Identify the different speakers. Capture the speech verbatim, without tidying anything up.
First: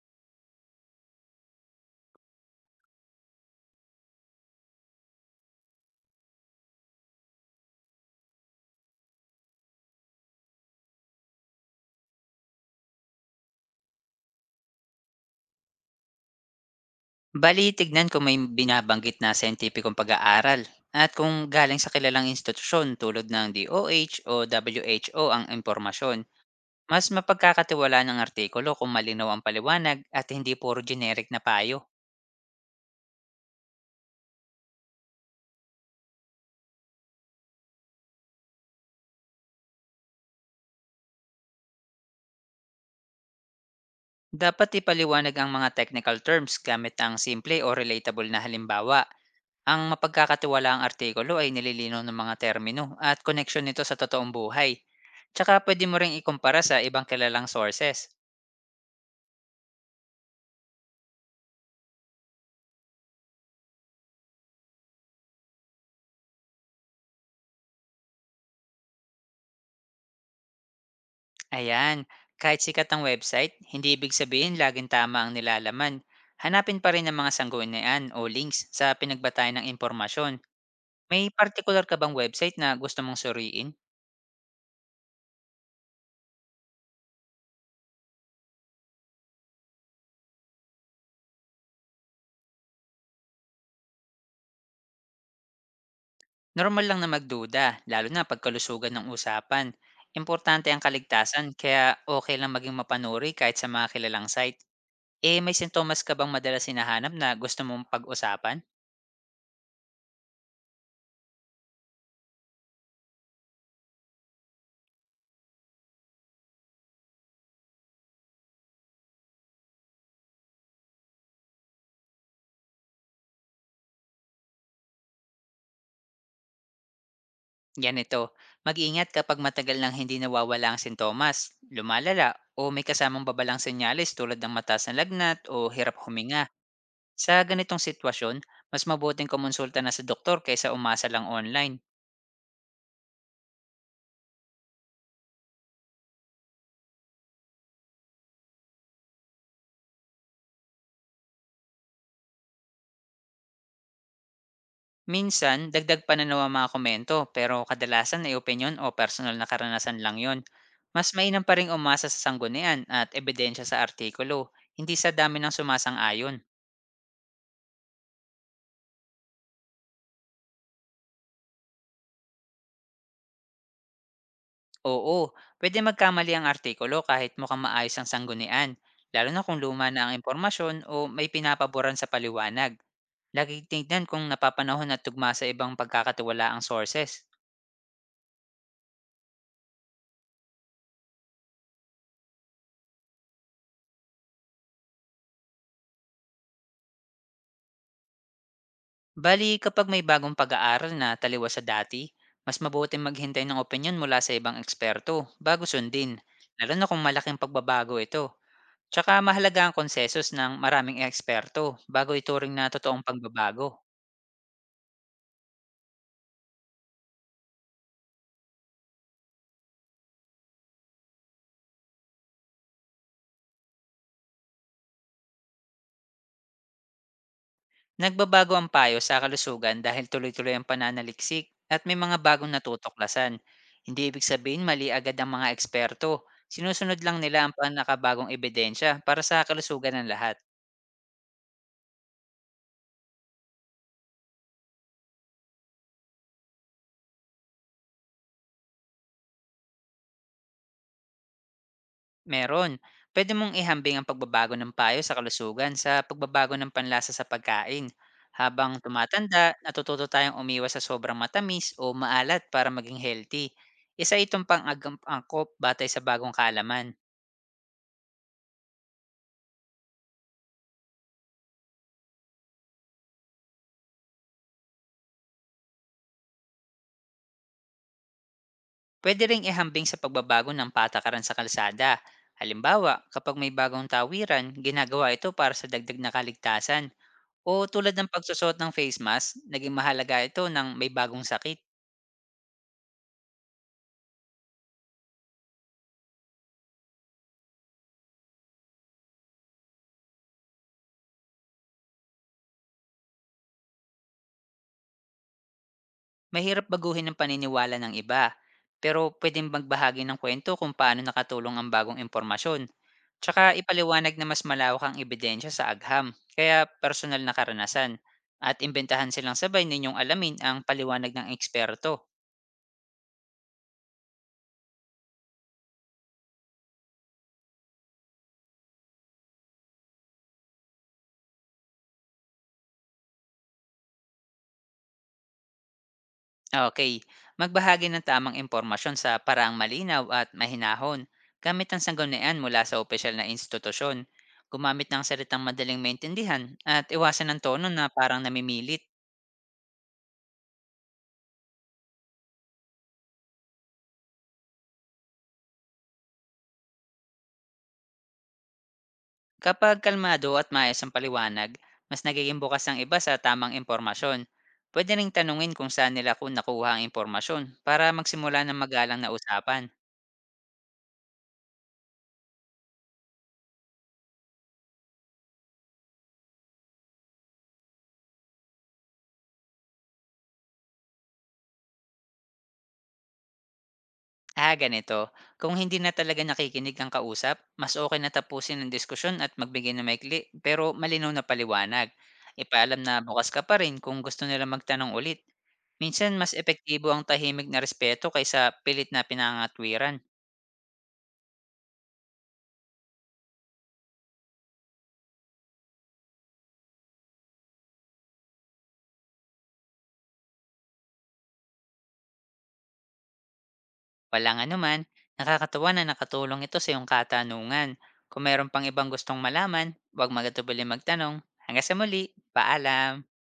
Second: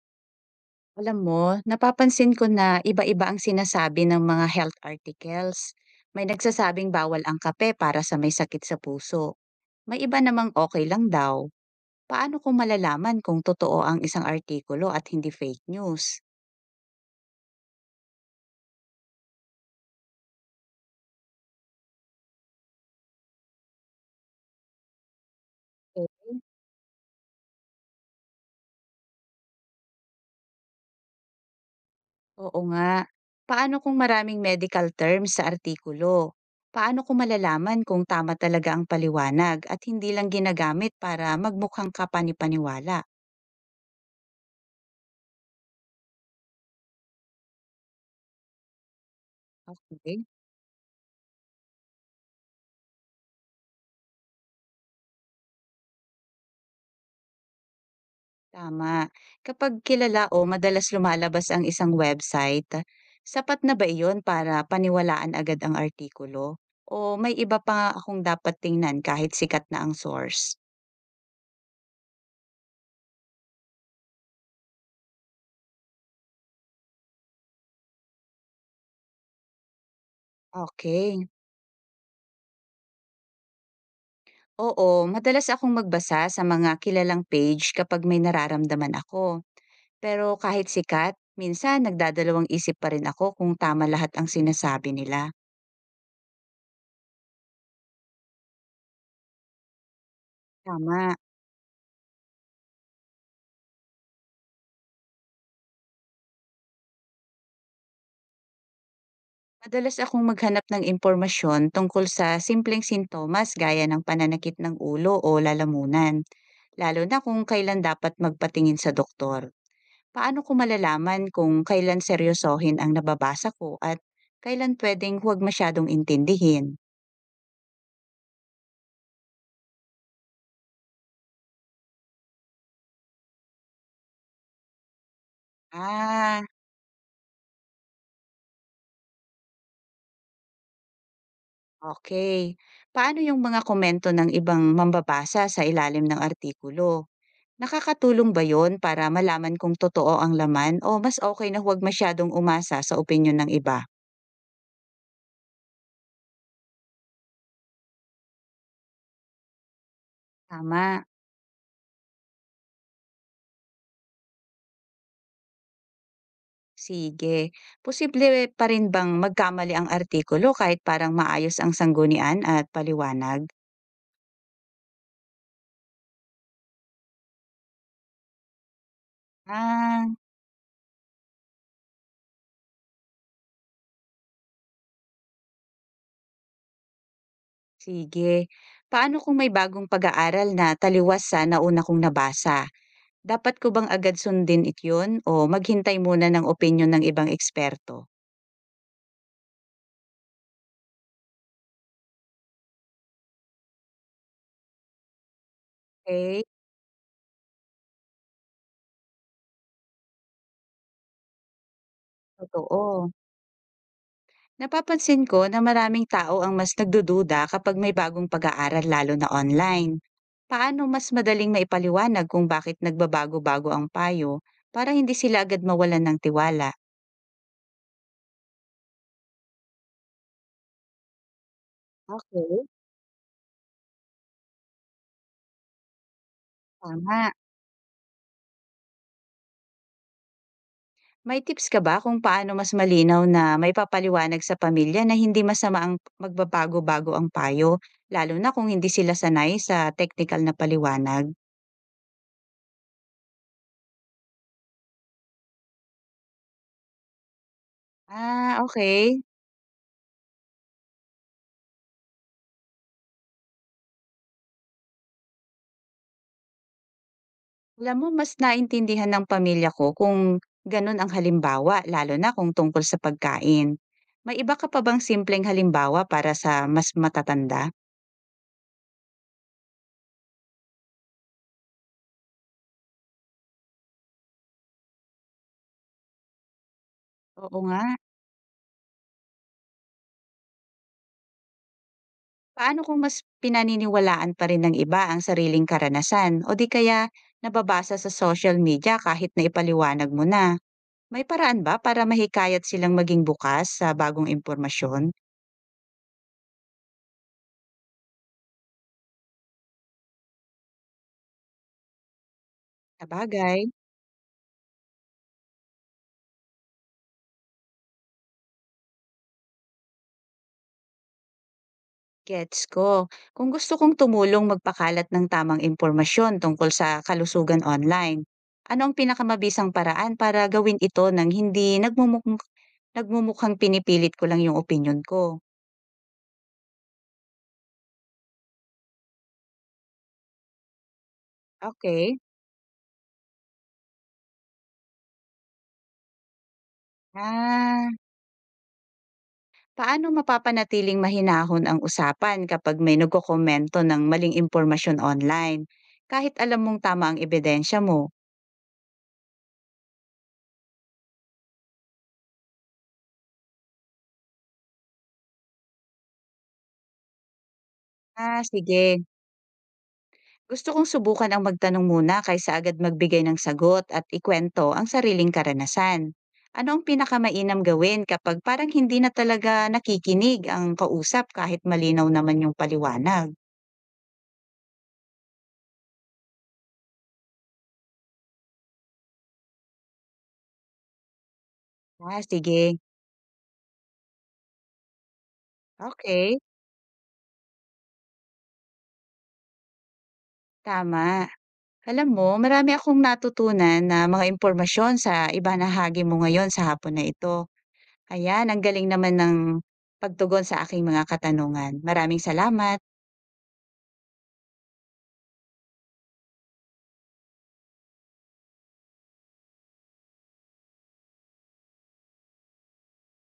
Speaker 1: Alam mo, napapansin ko na iba-iba ang sinasabi ng mga health articles. May nagsasabing bawal ang kape para sa may sakit sa puso. May iba namang okay lang daw. Paano ko malalaman kung totoo ang isang artikulo at hindi fake news?
Speaker 2: Bali, tignan kung may binabanggit na sentipikong pag-aaral at kung galing sa kilalang institusyon tulad ng D O H o WHO ang
Speaker 1: Okay.
Speaker 2: impormasyon. Mas mapagkakatiwala ng artikulo kung malinaw ang paliwanag at hindi puro generic na payo.
Speaker 1: Oo nga. Paano kung maraming medical terms sa artikulo? Paano ko malalaman kung tama talaga ang paliwanag at hindi lang ginagamit para magmukhang kapani-paniwala?
Speaker 2: Dapat ipaliwanag ang mga technical terms gamit ang simple o relatable na halimbawa. Ang
Speaker 1: Okay.
Speaker 2: mapagkakatiwalaang artikulo ay nililinaw ng mga termino at connection nito sa totoong buhay. Tsaka pwede mo ring ikumpara sa ibang kilalang sources.
Speaker 1: Tama. Kapag kilala o madalas lumalabas ang isang website, sapat na ba iyon para paniwalaan agad ang artikulo? O may iba pa akong dapat tingnan kahit sikat na ang source?
Speaker 2: Ayan, kahit sikat ang website, hindi ibig sabihin laging tama ang nilalaman. Hanapin pa rin ang mga sanggunian o links sa pinagbatayan ng impormasyon. May
Speaker 1: Okay.
Speaker 2: particular ka bang website na gusto mong suriin?
Speaker 1: Oo, madalas akong magbasa sa mga kilalang page kapag may nararamdaman ako. Pero kahit sikat, minsan nagdadalawang isip pa rin ako kung tama lahat ang sinasabi nila.
Speaker 2: Normal lang na magduda, lalo na pagkalusugan ng usapan. Importante ang
Speaker 1: Tama.
Speaker 2: kaligtasan, kaya okay lang maging mapanuri kahit sa mga kilalang site. Eh, may sintomas ka bang madalas hinahanap na gusto mong pag-usapan?
Speaker 1: Madalas akong maghanap ng impormasyon tungkol sa simpleng sintomas gaya ng pananakit ng ulo o lalamunan, lalo na kung kailan dapat magpatingin sa doktor. Paano ko malalaman kung kailan seryosohin ang nababasa ko at kailan pwedeng huwag masyadong intindihin?
Speaker 2: Ganito, mag-ingat kapag matagal nang hindi nawawala ang sintomas, lumalala o may kasamang babalang senyales tulad ng mataas na lagnat o hirap huminga.
Speaker 1: Ah,
Speaker 2: Sa ganitong sitwasyon, mas mabuting kumonsulta na sa doktor kaysa umasa lang online.
Speaker 1: okay. Paano yung mga komento ng ibang mambabasa sa ilalim ng artikulo? Nakakatulong ba yon para malaman kung totoo ang laman o mas okay na huwag masyadong umasa sa opinyon ng iba?
Speaker 2: Minsan, dagdag pa na naman mga komento pero kadalasan ay opinion o personal na karanasan lang yon.
Speaker 1: Tama,
Speaker 2: Mas mainam pa rin umasa sa sanggunian at ebidensya sa artikulo, hindi sa dami ng sumasang-ayon.
Speaker 1: sige. Posible pa rin bang magkamali ang artikulo kahit parang maayos ang sanggunian at paliwanag?
Speaker 2: Oo, pwede magkamali ang artikulo kahit mukhang maayos ang sanggunian, lalo na kung luma na
Speaker 1: Ah,
Speaker 2: ang impormasyon o may pinapaboran sa paliwanag. Lagi tingnan kung napapanahon at tugma sa ibang pagkakatiwala ang sources.
Speaker 1: sige. Paano kung may bagong pag-aaral na taliwas sa nauna kong nabasa? Dapat ko bang agad sundin it yun o maghintay muna ng opinyon ng ibang eksperto?
Speaker 2: Bali, kapag may bagong pag-aaral na taliwas sa dati, mas mabuti maghintay ng opinion mula sa ibang eksperto bago sundin,
Speaker 1: Okay,
Speaker 2: lalo na kung malaking pagbabago ito. Tsaka mahalaga ang konsesos ng maraming eksperto bago ituring na totoong
Speaker 1: totoo.
Speaker 2: pagbabago.
Speaker 1: Napapansin ko na maraming tao ang mas nagdududa kapag may bagong pag-aaral lalo na online. Paano mas madaling maipaliwanag kung bakit nagbabago-bago ang payo para hindi sila agad mawalan ng tiwala?
Speaker 2: Nagbabago ang payo sa kalusugan dahil tuloy-tuloy ang pananaliksik at may mga bagong
Speaker 1: Okay.
Speaker 2: natutuklasan. Hindi ibig sabihin mali agad ang mga eksperto. Sinusunod lang
Speaker 1: Tama.
Speaker 2: nila ang panakabagong ebidensya para sa kalusugan ng lahat.
Speaker 1: May tips ka ba kung paano mas malinaw na may papaliwanag sa pamilya na hindi masama ang magbabago-bago ang payo, lalo na kung hindi sila sanay sa technical na paliwanag?
Speaker 2: Meron, pwede mong ihambing ang pagbabago ng payo sa kalusugan sa pagbabago ng panlasa sa pagkain.
Speaker 1: Ah,
Speaker 2: Habang
Speaker 1: okay.
Speaker 2: tumatanda, natututo tayong umiwas sa sobrang matamis o maalat para maging healthy. Isa itong pang-angkop batay sa bagong kaalaman.
Speaker 1: Alam mo mas naintindihan ng pamilya ko kung gano'n ang halimbawa lalo na kung tungkol sa pagkain. May iba ka pa bang simpleng halimbawa para sa mas matatanda?
Speaker 2: Pwede ring ihambing sa pagbabago ng patakaran sa kalsada. Halimbawa, kapag may bagong tawiran, ginagawa ito para sa dagdag na kaligtasan.
Speaker 1: Oo
Speaker 2: O
Speaker 1: nga.
Speaker 2: tulad ng pagsusot ng face mask, naging mahalaga ito ng may bagong sakit.
Speaker 1: Paano kung mas pinaniniwalaan pa rin ng iba ang sariling karanasan o di kaya nababasa sa social media kahit na ipaliwanag mo na? May paraan ba para mahikayat silang maging bukas sa bagong impormasyon?
Speaker 2: Mahirap baguhin ang paniniwala ng iba. Pero pwedeng magbahagi ng kwento kung paano nakatulong ang bagong impormasyon.
Speaker 1: Sa
Speaker 2: Tsaka
Speaker 1: bagay.
Speaker 2: ipaliwanag na mas malawak ang ebidensya sa agham, kaya personal na karanasan. At imbentahan silang sabay ninyong alamin ang paliwanag ng eksperto.
Speaker 1: Gets ko. Kung gusto kong tumulong magpakalat ng tamang impormasyon tungkol sa kalusugan online, ano ang pinakamabisang paraan para gawin ito ng hindi nagmumuk- nagmumukhang pinipilit ko lang yung opinyon ko?
Speaker 2: Okay. Magbahagi ng tamang impormasyon sa paraang malinaw at mahinahon gamit ang
Speaker 1: Okay.
Speaker 2: sanggunian mula sa opisyal na institusyon. Gumamit ng salitang madaling maintindihan at iwasan ng tono na
Speaker 1: Ah,
Speaker 2: parang namimilit.
Speaker 1: paano mapapanatiling mahinahon ang usapan kapag may nagkokomento ng maling impormasyon online? Kahit alam mong tama ang ebidensya mo.
Speaker 2: Kapag kalmado at maayos ang paliwanag, mas nagiging bukas ang iba sa tamang impormasyon. Pwede ring tanungin kung saan nila kung nakuha ang impormasyon para magsimula
Speaker 1: Ah,
Speaker 2: ng magalang
Speaker 1: sige.
Speaker 2: na usapan.
Speaker 1: Gusto kong subukan ang magtanong muna kaysa agad magbigay ng sagot at ikwento ang sariling karanasan. Ano ang pinakamainam gawin kapag parang hindi na talaga nakikinig ang kausap kahit malinaw naman yung paliwanag?
Speaker 2: Ah, ganito. Kung hindi na talaga nakikinig ang kausap, mas okay na tapusin ang diskusyon at magbigay ng maikli pero malinaw na paliwanag.
Speaker 1: Ah, sige.
Speaker 2: Ipaalam na bukas ka pa rin kung gusto nila magtanong ulit. Minsan mas
Speaker 1: Okay,
Speaker 2: epektibo ang tahimik na respeto kaysa pilit na pinangatwiran.
Speaker 1: tama. Alam mo, marami akong natutunan na mga impormasyon sa iba na hagi mo ngayon sa hapon na ito. Ayan, ang galing naman ng pagtugon sa aking mga katanungan. Maraming salamat.
Speaker 2: Walang anuman, nakakatuwa na nakatulong ito sa iyong katanungan. Kung mayroon pang ibang gustong malaman, huwag magatubili magtanong. Hanggang sa muli, paalam!